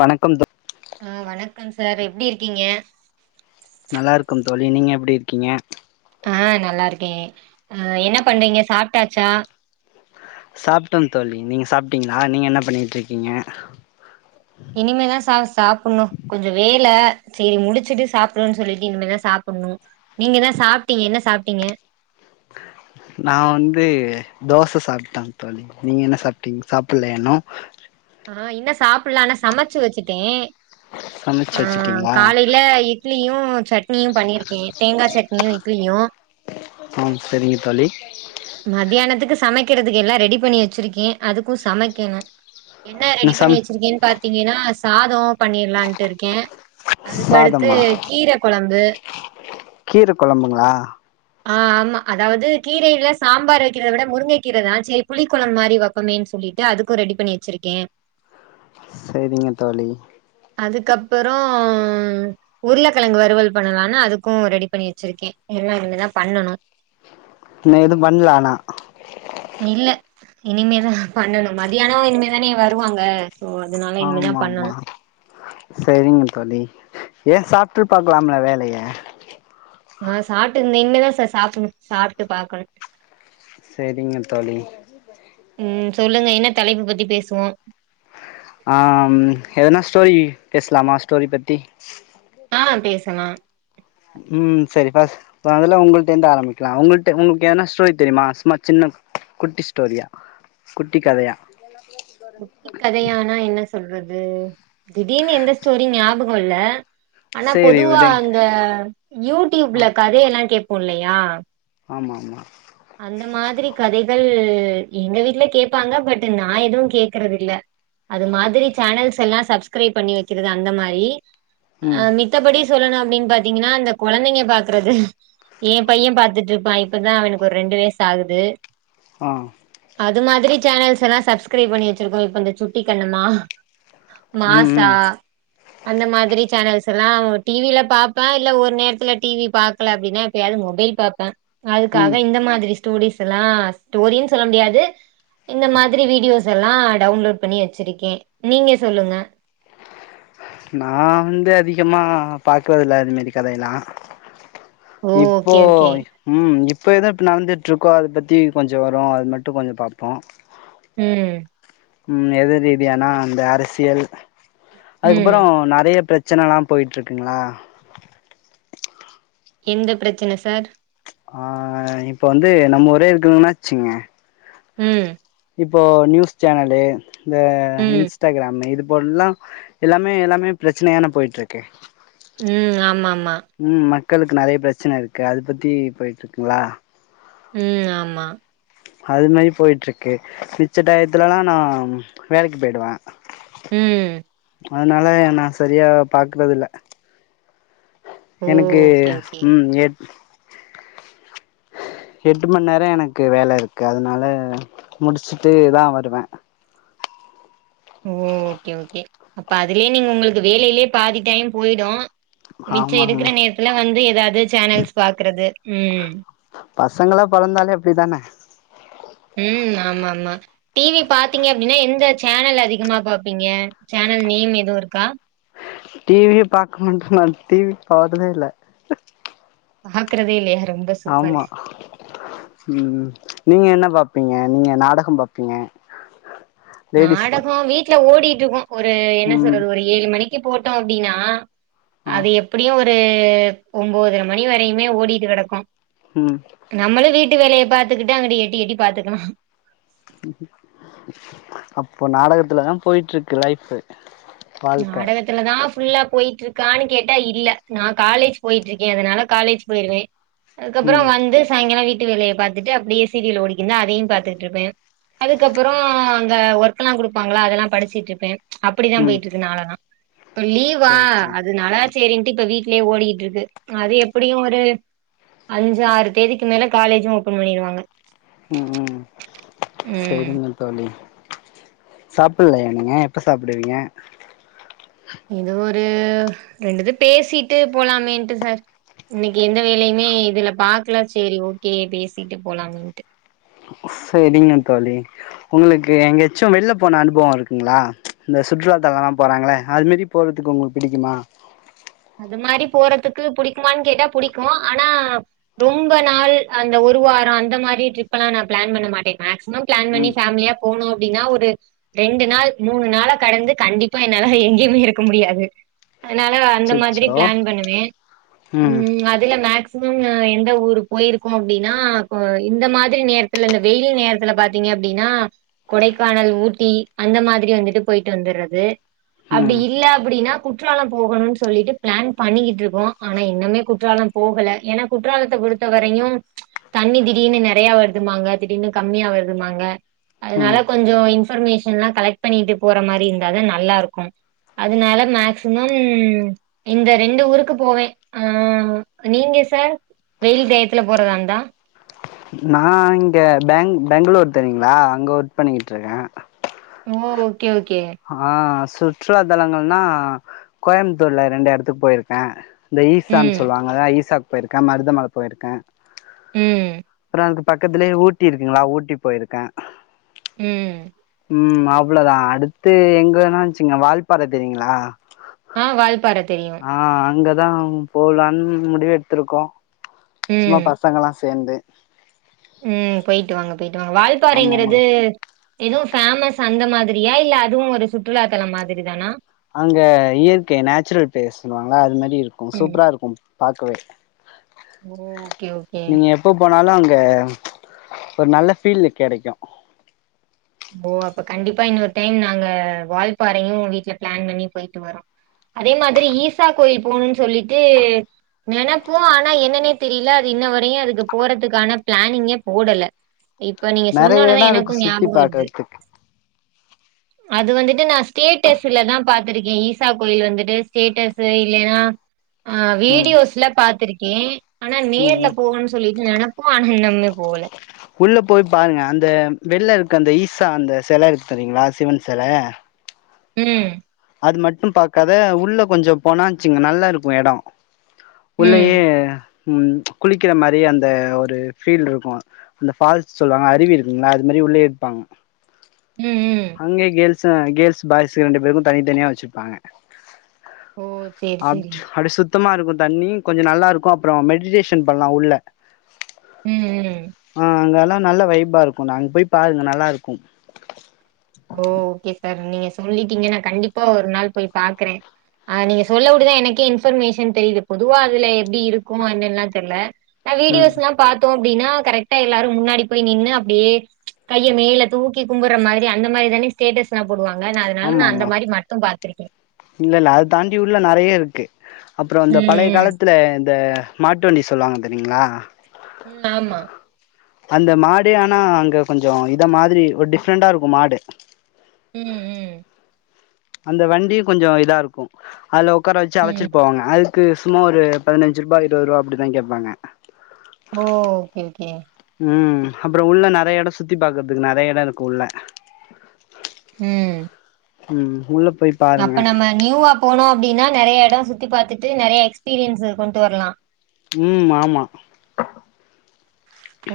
வணக்கம் தோ ஆஹ வணக்கம் சார் எப்படி இருக்கீங்க நல்லா இருக்கோம் தோழி நீங்க எப்படி இருக்கீங்க ஆஹ் நல்லா இருக்கேன் அஹ் என்ன பண்றீங்க சாப்பிட்டாச்சா சாப்பிட்டோம் தோழி நீங்க சாப்பிட்டீங்களா நீங்க என்ன பண்ணிட்டு இருக்கீங்க இனிமேதான் சார் சாப்பிடணும் கொஞ்சம் வேலை இதை முடிச்சுட்டு சாப்பிடும்ன்னு சொல்லிட்டு இனிமே தான் சாப்பிடணும் நீங்கதான் சாப்பிட்டீங்க என்ன சாப்பிட்டீங்க நான் வந்து தோசை சாப்பிட்டேன் தோழி நீங்க என்ன சாப்பிட்டீங்க சாப்பிடலயா இன்னும் இன்னும் சாப்பிடல ஆனால் சமச்சு வச்சுட்டேன் சமைச்சு ஆஹ் வச்சுட்டீங்களா காலையில இட்லியும் சட்னியும் பண்ணிருக்கேன் தேங்காய் சட்னியும் இட்லியும் ம் சரிங்க தோழி மத்தியானத்துக்கு சமைக்கிறதுக்கு எல்லா ரெடி பண்ணி வச்சிருக்கேன் அதுக்கு சமைக்கணும் என்ன இன்னு ரெடி சம் பண்ணி வச்சிருக்கேன் பாத்தீங்கன்னா சாதோம் பண்ணிரலாண்டு இருக்கேன் அதுக்கடுத்து சாதமா கீரை கொழம்பு கீர கொழம்புங்களா ஆஹ் ஆமா அதாவது கீரையில சாம்பார் வக்கிறத விட முருங்கை கீரை செரி புளிக்குழம்பு மாரி வைப்பமேன்னு சொல்லிட்டு அதுக்கு ரெடி பண்ணி வச்சிருக்கே சரிங்க தோழி அதுக்கப்பறோ உருளைக்கெழங்கு வறுவல் பண்ணலான்னு அதுக்கு ரெடி பண்ணி வச்சிருக்கேன் எல்லா இனிமேதா பண்ணணும் இன்னும் எதும் பண்ணல ஆனா இல்ல இனிமேதா பண்ணணும் மத்தியானம் இனிமேதானே வருவாங்க சோ அதனால இனிமே ஆமா தான் ஆமா பண்ணணும். சேரிங்க தோழி ஏன் சாப்ட்டு பாக்கலாமே வேலைய ஆஹ் சாப்ட்டு இனிமேதா சார் சாப்புடணும் சாப்ட்டு பாக்கணும் சேரிங்க தோழி உம் சொல்லுங்க என்ன தலைப்பு பத்தி பேசுவோம் ஆஹ் எதனா ஸ்டோரி பேசலாமா ஸ்டோரி பத்தி ஆ பேசலா உம் சரி பஸ் அதுல உங்கள்ட்ட இருந்து ஆரம்பிக்கலா உங்கள்ட உங்களுக்கு ஏதனா ஸ்டோரி தெரியுமா சும்மா சின்ன குட்டி ஸ்டோரியா குட்டி கதையா குட்டி கதையானா என்ன சொல்றது திடீர்னு எந்த ஸ்டோரி ஞாபக் மொல்ல ஆனா சேரி பொதுவா விடுங் அந்த ஆ யூடியூப்ல கதையெல்லா கேப் பொல்லையா ஆமா ஆமா அந்த மாதிரி கதைகள் எங்க வீட்ல கேப்பாங்க பட்டு நா எதுவு கேக்குறது இல்ல அது மாதிரி சேனல்ஸ் எல்லா சப்ஸ்கிரைப் பண்ணி வெக்கிறது அந்த மாரி அ ம் மித்தபடி சொல்லணு அப்டின்னு பாத்தீங்கன்னா அந்த கொழந்தைங்க பாக்கறது ஏன் பைய பாத்துட்டுருப்பா இப்பதா அவனுக்கு ஒரு ரெண்டு வயசு ஆகுது ஆ அது மாதிரி சேனல்ஸ் எல்லா சப்ஸ்கிரைப் பண்ணி வச்சிருக்கோ இப்ப இந்த சுட்டி கண்ணமா ம் மாசா ம் அந்த மாதிரி சேனல்ஸ் இதெல்லா டீவில பாப்பே இல்ல ஒரு நேரத்துல டிவி பாக்கல அப்படின்னா எப்பயாவது மொபைல் பாப்பே அதுக்காக ம் இந்த மாதிரி ஸ்டூடிஸ்லா ஸ்டோரினு சொல்ல முடியாது இந்த மாதிரி வீடியோஸ் எல்லா டவுன்லோட் பண்ணி வச்சிருக்கே நீங்க சொல்லுங்க க்கியமா பாக்குறதில்ல அதுமேரி கதையெல்லா ஓ இப்போ ஓகே ஓகே உம் இ இப்போ எது இப்போ நடந்துட்டுருக்கோ அத பத்தி கொஞ்சு வரு அது மட்டு கொஞ்சு பாப்போ ம் உம் எது ரீதியானா அந்த அரசியல் ம் அதுக்கப்பறோ நெறைய பிரச் பிரச்சனை எலா போயிட்டு இருக்குங்களா எந்த பிரச்சனை சார் ஆ இப்ப வந்து நம்ம ஒரே இருக்கணன்னாச்சுங்க உம் இப்போ நியூஸ் சேனலு இந்த ம் இன்ஸ்டாகிராம் இது போடுல்லா எல்லாமே எல்லாமே பிரச்சனையான போயிட்டு இருக்கு ம் ஆமா ஆமா உம் ம மக்களுக்கு நறைய பிரச்சன இருக்கு அ அத பத்தி போயிட்டு இருக்குங்களா ம் ஆமா அது மாரி போயிட்டு இருக்கு மிச்ச டயத்துலல்லா நா வேலைக்கு போயிடுவ ம் அதனால நா சரியா பாக்குறது இல்ல ஓ எனக்கு ஓகே ஓகே உம் எட் எட்டு மணி நேரோ எனக்கு வேல இருக்கு அதனால முடிச்சுட்டுதா வருவே ஓ ஓகே ஓகே அப்ப அதுலயே நீங்க உங்களுக்கு வேலையிலயே பாதி டைம் போயிடு மிச்ச ஆமாங்க இருக்கிற நேரத்துல வந்து ஏதாவது சேனல்ஸ் பாக்குறது உம் பசங்களா பலந்தாலே அப்டித்தான ம் ஆமா ஆமா டிவி பாத்தீங்க அப்டின்னா எந்த சேனல் அதிகமா பாப்பீங்க சேனல் நேம் எதுவு இருக்கா டி வி டி வி பாக்கமாட்டே மாம் டி வி போறதே இல்ல ஹக்கறதே இல்லையா ரொம்ப சூப்பர் ஆமா உம் நீங்க என்ன பா பாப்பீங்க நீங்க நாடக பாப்பீங்க லேடிஸ் நாடக வீட்டு ட்ல ஓடிற்றுக்கு ஒரு என்ன ம் சொல்றது ஒரு ஏழு மணிக் க்கு போட்டோ அப்டின்னா ஆ அது எப்டியோ ஒரு ஒரு ஒம்போதரை மணி வரையுமே ஓடிட்டு கெடக்கு ம் நம்ள வீட்டு வேலைய பாத்துக்கட்டு அங்க்ட எட்டி எட்டி பாத்துக்கலா உ அப்போ நாடகத்துல தா போயட்ருக்கு லைஃப் நாடகத்துலதா ஃபுல்லா போயிட்டு இருக்கான்னு கேட்டா இல்ல நா காலேஜ் போயிட்ருக்கேஅதனால காலேஜ் போயிிருவே அதுக்கப்ற ம் வந்து சாயங்காலம் வீ வட்டு வேலய பாத்துட்டு அப்டியே சீரியல் ஓடிக்குந்தா அதையு பாத்துட்ருப்பே அதுக்கப்ற அங்க ஒர்க் எல்லா கொடுப்பாங்களா அதெல்லா படிச்சுடருப்பே அப்டிதா ம் போய் னாலதா இப்ப லீவா சேரி சேரி அதுனால செரின்ட்டு இப்ப வீட்லயே ஓடிகிட்ருக்கு அது எப்பிடியு ஒரு அஞ்சு ஆறு தேதிக்கு மேல காலேஜு ஓபன் பண்ணிருவாங்க உம் உம் ம் சரிங்க தோழி சாப்பிட்லையா நீங்க எப்ப சாப்டுவீங்க இது ஒரு ரெண்டுது பேசிட்டு போலாமேன்ட்டு சார் இன்னைக்கு எந்த வேலையுமே இதுல பாக்கல சேரி ஓகே பேசிட்டு போலாமேன்ட்டு செரிங்க தோழி உங்களுக்கு எங்கயச்சு வெளில போன அனுபவ இருக்குங்களா இந்த சுற்றுலாத்தலம்லா போறாங்களே அது மாரி போறதுக்கு உங்களுக்கு பிடிக்குமா அது மாரி போறதுக்கு புடிக்குமான்னு கேட்டா புடிக்கு ஆனா ரொம்ப நாள் அந்த ஒரு வார அந்த மாரி ட்ரிப் எல்லா நா பிளான் பண்ண மாட்டே மாக்ஸிமம் பிளான் பண்ணி ம் ஃபாமிலியாப் போனோம் அப்பிடின்னா ஒரு ரெண்டு நாள் மூணு நாளக் கடந்து கண்டிப்பா என்னால எங்கேயுமே இருக்க முடியாது அதனால அந்த மாதிரி அச்சச்சோ பிளான் பண்ணுவே ம் அதுல மாக்ஸ் மம் எந்த ஊரு போயிருக்கோ அப்படின்னா இந்த மாதிரி நேரத்துல இந்த வெயில் நேரத்துல பாத்தீங்க அப்பிடின்னா கொடைக்கானல் ஊட்டி அந்த மாதிரி வந்துட்டு போயிட்டு வந்துறது அப்பிடி ம் இல்ல அப்பிடின்னா குற்றாலம் போகணும் சொல்லிட்டு பிளான் பண்ணிகிட்டு இருக்கோம் ஆனா இன்னுமே குற்றாலம் போகல ஏன்னா குற்றாலத்தை பொறுத்த வரையும் ப்ச் தண்ணி திடீர்னு நெறையா வருதும்பாங்க திடீர்னு கம்மியா வருதும்பாங்க அதனால ம் கொஞ்சோ இன்ஃபர்மேஷன்லா கலெக்ட் பண்ணிட்டு போற மாரி இருந்தாதா நல்லா இருக்கும் அதனால மேக்சிமம் இந்த ரெண்டு ஊருக்கு போவே அ நீங்க சார் வெயில் டயத்துல போறதாருந்தா நா இங்க பேங் பெங்களூர் தெரியுங்களா அங்க ஒர்க் பண்ணிகிட்ருக்கே ஓ ஓகே. ஆ சுற்றுலா தலங்கள்னா கோயம்புத்தூர்ல ரெண்டு எடத்துக்கு போயிருக்கே இந்த ம், ஈசான்னு சொல்லுவாங்கல ஈசா போயிருக்கே மருதமல போயிருக்கே ம் அங்க பக்கத்துலயே ஊட்டி இருக்குங்ளா ஊட்டி போயிருக்கே ம் ம் அவ்வளோதா அடுத் து எங்கனா வச்சுங்க வால்பாற தெரியுங்களா ஆ வால்பாற தெரியும். ஆ அங்க தா போலான்னு முடிவு எடுத்திருக்கோ சும்மா ம், பசங்களா சேந்து ம் போயிட்டு வாங்க போய்ட்டு வாங்க ஆமா ஆமா வால்பாறைங்கிறது எதுவு ஃபேமஸ் அந்த மாதிரியா இல்ல அதுவும் ஒரு சுற்றுலாத்தலம் மாதிரி தானா அங்க இயற்கை நேச்சுரல் ப்ளேஸ் சொல்லுவாங்கலா அது மாரி இருக்கு ம் சூப்பரா இருக்கு பாக்கவே ஓகே ஓகே நீங்க எப்ப போனாலு அங் க ஒரு நல்ல ஃபீல் கெடைக்கு ஓ அப்ப கண்டிப்பா இன்னொரு டைம் நாங்க வால்பறையும் வீட்ல பிளான் பண்ணி போயிட்டு வரோம் அதே மாதிரி ஈசா கோயில் போனு சொல்லிட்டு நெனைப்போ ஆனா என்னன்னே தெரியல அது இன்ன வரையும் அதுக்கு போறதுக்கான பிளானிங்கே போடல இப்ப நீங்க சொன்ன நெறைய ஒடனே எடோ இருக்கு எனக்கு ஞாபகம் வரு [unintelligible] அது வந்துட்டு நா ஸ்டேட்டஸ்லதா பாத்திருக்கே ஈசா கோயில் வந்துட்டு ஸ்டேட்டஸ் இல்லைன்னா ஆ ம் வீடியோஸ்ல பாத்திருக் கே ஆனா ம் நேர்ல ம் போகன்னு சொல்லிட்டு நெனப்போ ஆனா இன்னமுமே போவுல உள்ள போய் பாருங்க அந்த வெள்ள இருக்கு அந்த ஈசா அந்த செல இருக்கு பாத்திங்களா அந்த சிவன் செல ம் அது மட்டும் பாக்காத உள்ள கொஞ்சம் போனாச்சுங்க நல்லா இருக்கும் இடம் உள்ளல்லயே ம். உம் குளிக்கிற மாரி அந்த ஒரு ஃபீல்ட் இருக்கும் அந்த ஃபால்ஸ் சொல்லுவாங்க அருவி இருக்குதா அது மாரி உள்ளே எடுப்பாங்க ம். ம். அங்க கேர்ள்ஸ் கேள்ஸ் பாய்ஸ்கு ரெண்டு பேருக்கும் தனித்தனியா வச்சிருப்பாங்க ஓ! சரி, சரி. [unintelligible] சுத்தமா இருக்கும் தண்ணி கொஞ்சம் நல்லா இருக்கும் அப்புறம் மெடிடேஷன் பண்ணலாம் உள்ள ம். ம். ஆஹ் அங்கெல்லா நல்ல வைபா இருக்கும் அங்க போய் பாருங்க நல்லா இருக்கும் ஓ ஓகே சார் நீங்க சொல்லிட்டீங்க நான் கண்டிப்பா ஒரு நாள் போய் பாக்குறேன் ஆஹ நீங்க சொல்லபடிதான் எனக்கே இன்ஃபர்மேஷன் தெரியுது பொதுவா அதுல எப்படி இருக்கும் அல்லாம் தெரியல நான் ம் வீடியோஸ் எல்லாம் பார்த்தோம் அப்படினா கரெக்ட்டா எல்லாரும் முன்னாடி போய் நின்று அப்படியே கையை மேல தூக்கி கும்மற மாரி அந்த மாரி தானே ஸ்டேட்டஸ் நான் போடுவாங்க அதனால ந ஆமா அந்த ஆமா மாரி மட்டும் பார்த்தே [unintelligible] அப்புறம் ம். அந்த பழைய ம். காலத்துல இந்த மாட்டுவண்டி சொல்லுவாங்க தெரியுங்களா உம் ஆமா அந்த மாடு ஆனா அங்க கொஞ்சம் இத மாதிரி ஒரு டிஃபரண்டா இருக்கும் மாடு உம் உம் அந்த வண்டியும் கொஞ்சம் இதா இருக்கும் அளு உக்கார வச்சு ம் அழச்சிட்டு போவாங்க அளு க்கு சும்மா ஒரு பதினஞ்சு ரூப இருபது ரூப அப்படிதான் கேட்பாங்க ஓ ஓகே ஓகே உம் அப்புறம் உள்ள நிறைய இடம் சுத்தி பாாரக்குறதுக்கு நிறைய இடம் இருக்கு உள்ள ம் உம் உள்ள போய் பாருங்க அப்ப நம்ம நியூவா போனோம் அப்படின்னா நிறைய இடம் சுத்தி பாரத்துட்டு நிறைய எக்ஸ்பீரியன்ஸ் கொண்டு வரலாம் உம் ஆமா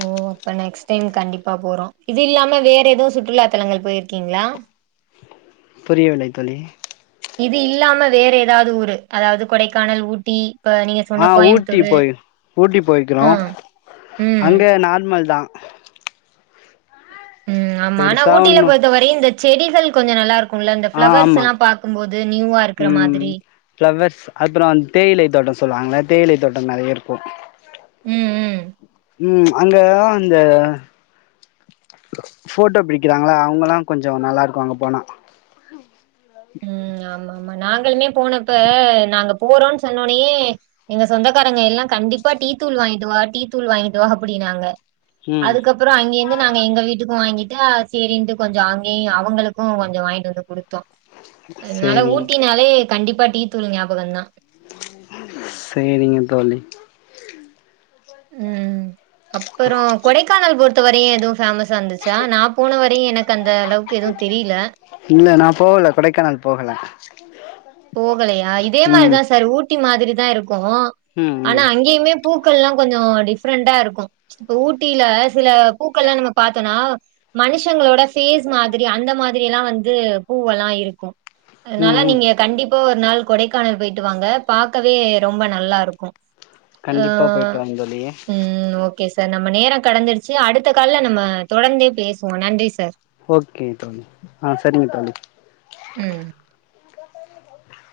ஓ அப்ப நெக்ஸ்ட் டைம் கண்டிப்பா போறோம் இது இல்லாம வேற எதவும் சுற்றுலா தலங்கள் போயிருக்கீங்களா புரியோ வில்லை தோழி இது இல்லாம வேற ஏதாவது ஊரு அதாவது கொடைக்கானல் ஊட்டி இப்ப நீங்க சொன்ன ஆஹ் ஊட்டி கோயம்புத்தூரு போய் ஊட்டி ஆ போய்கிறோம் ம் அங்க நார்மல் தான் உம் ஆமா ஆனா பெருசா ஊட்டியில ஒண்ணு பொத்த வரையும் இந்த செடிகள் கொஞ்சம் நல்லா இருக்கும் ந்த பிளவர்ஸ் எல்லாம் பார்கும்போது உம் பிளவர்ஸ் அப்புறோ தேயிலை தோட்டோ சொல்லுவாங்கல்ல தேயிலை தோட்டம் நறைய இருக்கோ உம் உம் உம் அங்க அந்த போட்டோ பிடிக்கிறாங்கல அவுங்கெல்லா கொஞ்சோ நல்லா இருக்கோ அங்க போனா உம் ஆமா ஆமா நாங்களுமே போனப்ப நாங்க போறோம்னு சொன்னோடனே எங்க சொந்தக்காரங்க எல்லா கண்டிப்பா டீ தூள் வாங்கிட்டு வா டீ தூள் வாங்கிட்டு வா அப்டின்னு சொன்னாங்க ம் அதுக்கப்புறோ அங்கேருந்து நாங்க எங்க வீட்டுக்கும் வாங்கிட்டு சேரின்டடு கொஞ்சோ அங்கேயு அவங்களுக்கும் கொஞ்சோ வாங்கிட்டு வந்து குடுத்தோ அதனால சேரி ஊட்டினாலே கண்டிப்பா டீ தூள் ஞாபகம் தா சேரிங்க தோழி உம் அப்புறோ கொடைக்கானல் போர் து வரையு ஏதுவு ஃபேமஸ் வந்துச்சா நா போன வரையு எனக் அந்த அளவுக்கு எதுவு தெரியல போல கொடைக்கானல் போகல போகலையா இதே ம் மாரிதா சார் ஊட் மாதிரி தா இருக் இருக்கோ ம் ஆனா ம் அங்கேயுமே பூக்கள்லா கொஞ்சோ டிஃப்ரெண்டா இருக்கோ இப்ப ஊட் டில சில பூக்கள்லா நம்ம பாத்தோனா மனுஷ் ஷங்களோட ஃபேஸ் மாதிரி அந்த மாதிரில்லா வந் இது பூவல்லா இருக்கோ அதனால ம் ம் நீங்க கண்டிப்பா ஒரு நாள் கொடைக்கானல் போயிட்டு வாங்க பாக்கவே ரொம்ப நல்லாருக்கோ கண்டிப்பா போயிட்டு வாங் தோழி ஒகே சார் நம்ம நேரோ கடந்துடுச்சு அடுத்த கால்ல நம்ம தொடர்ந்தே பேசுவோ‌ நன்றி சார் ஓகே தோழி ஆ சரிங்க தோழி ம்.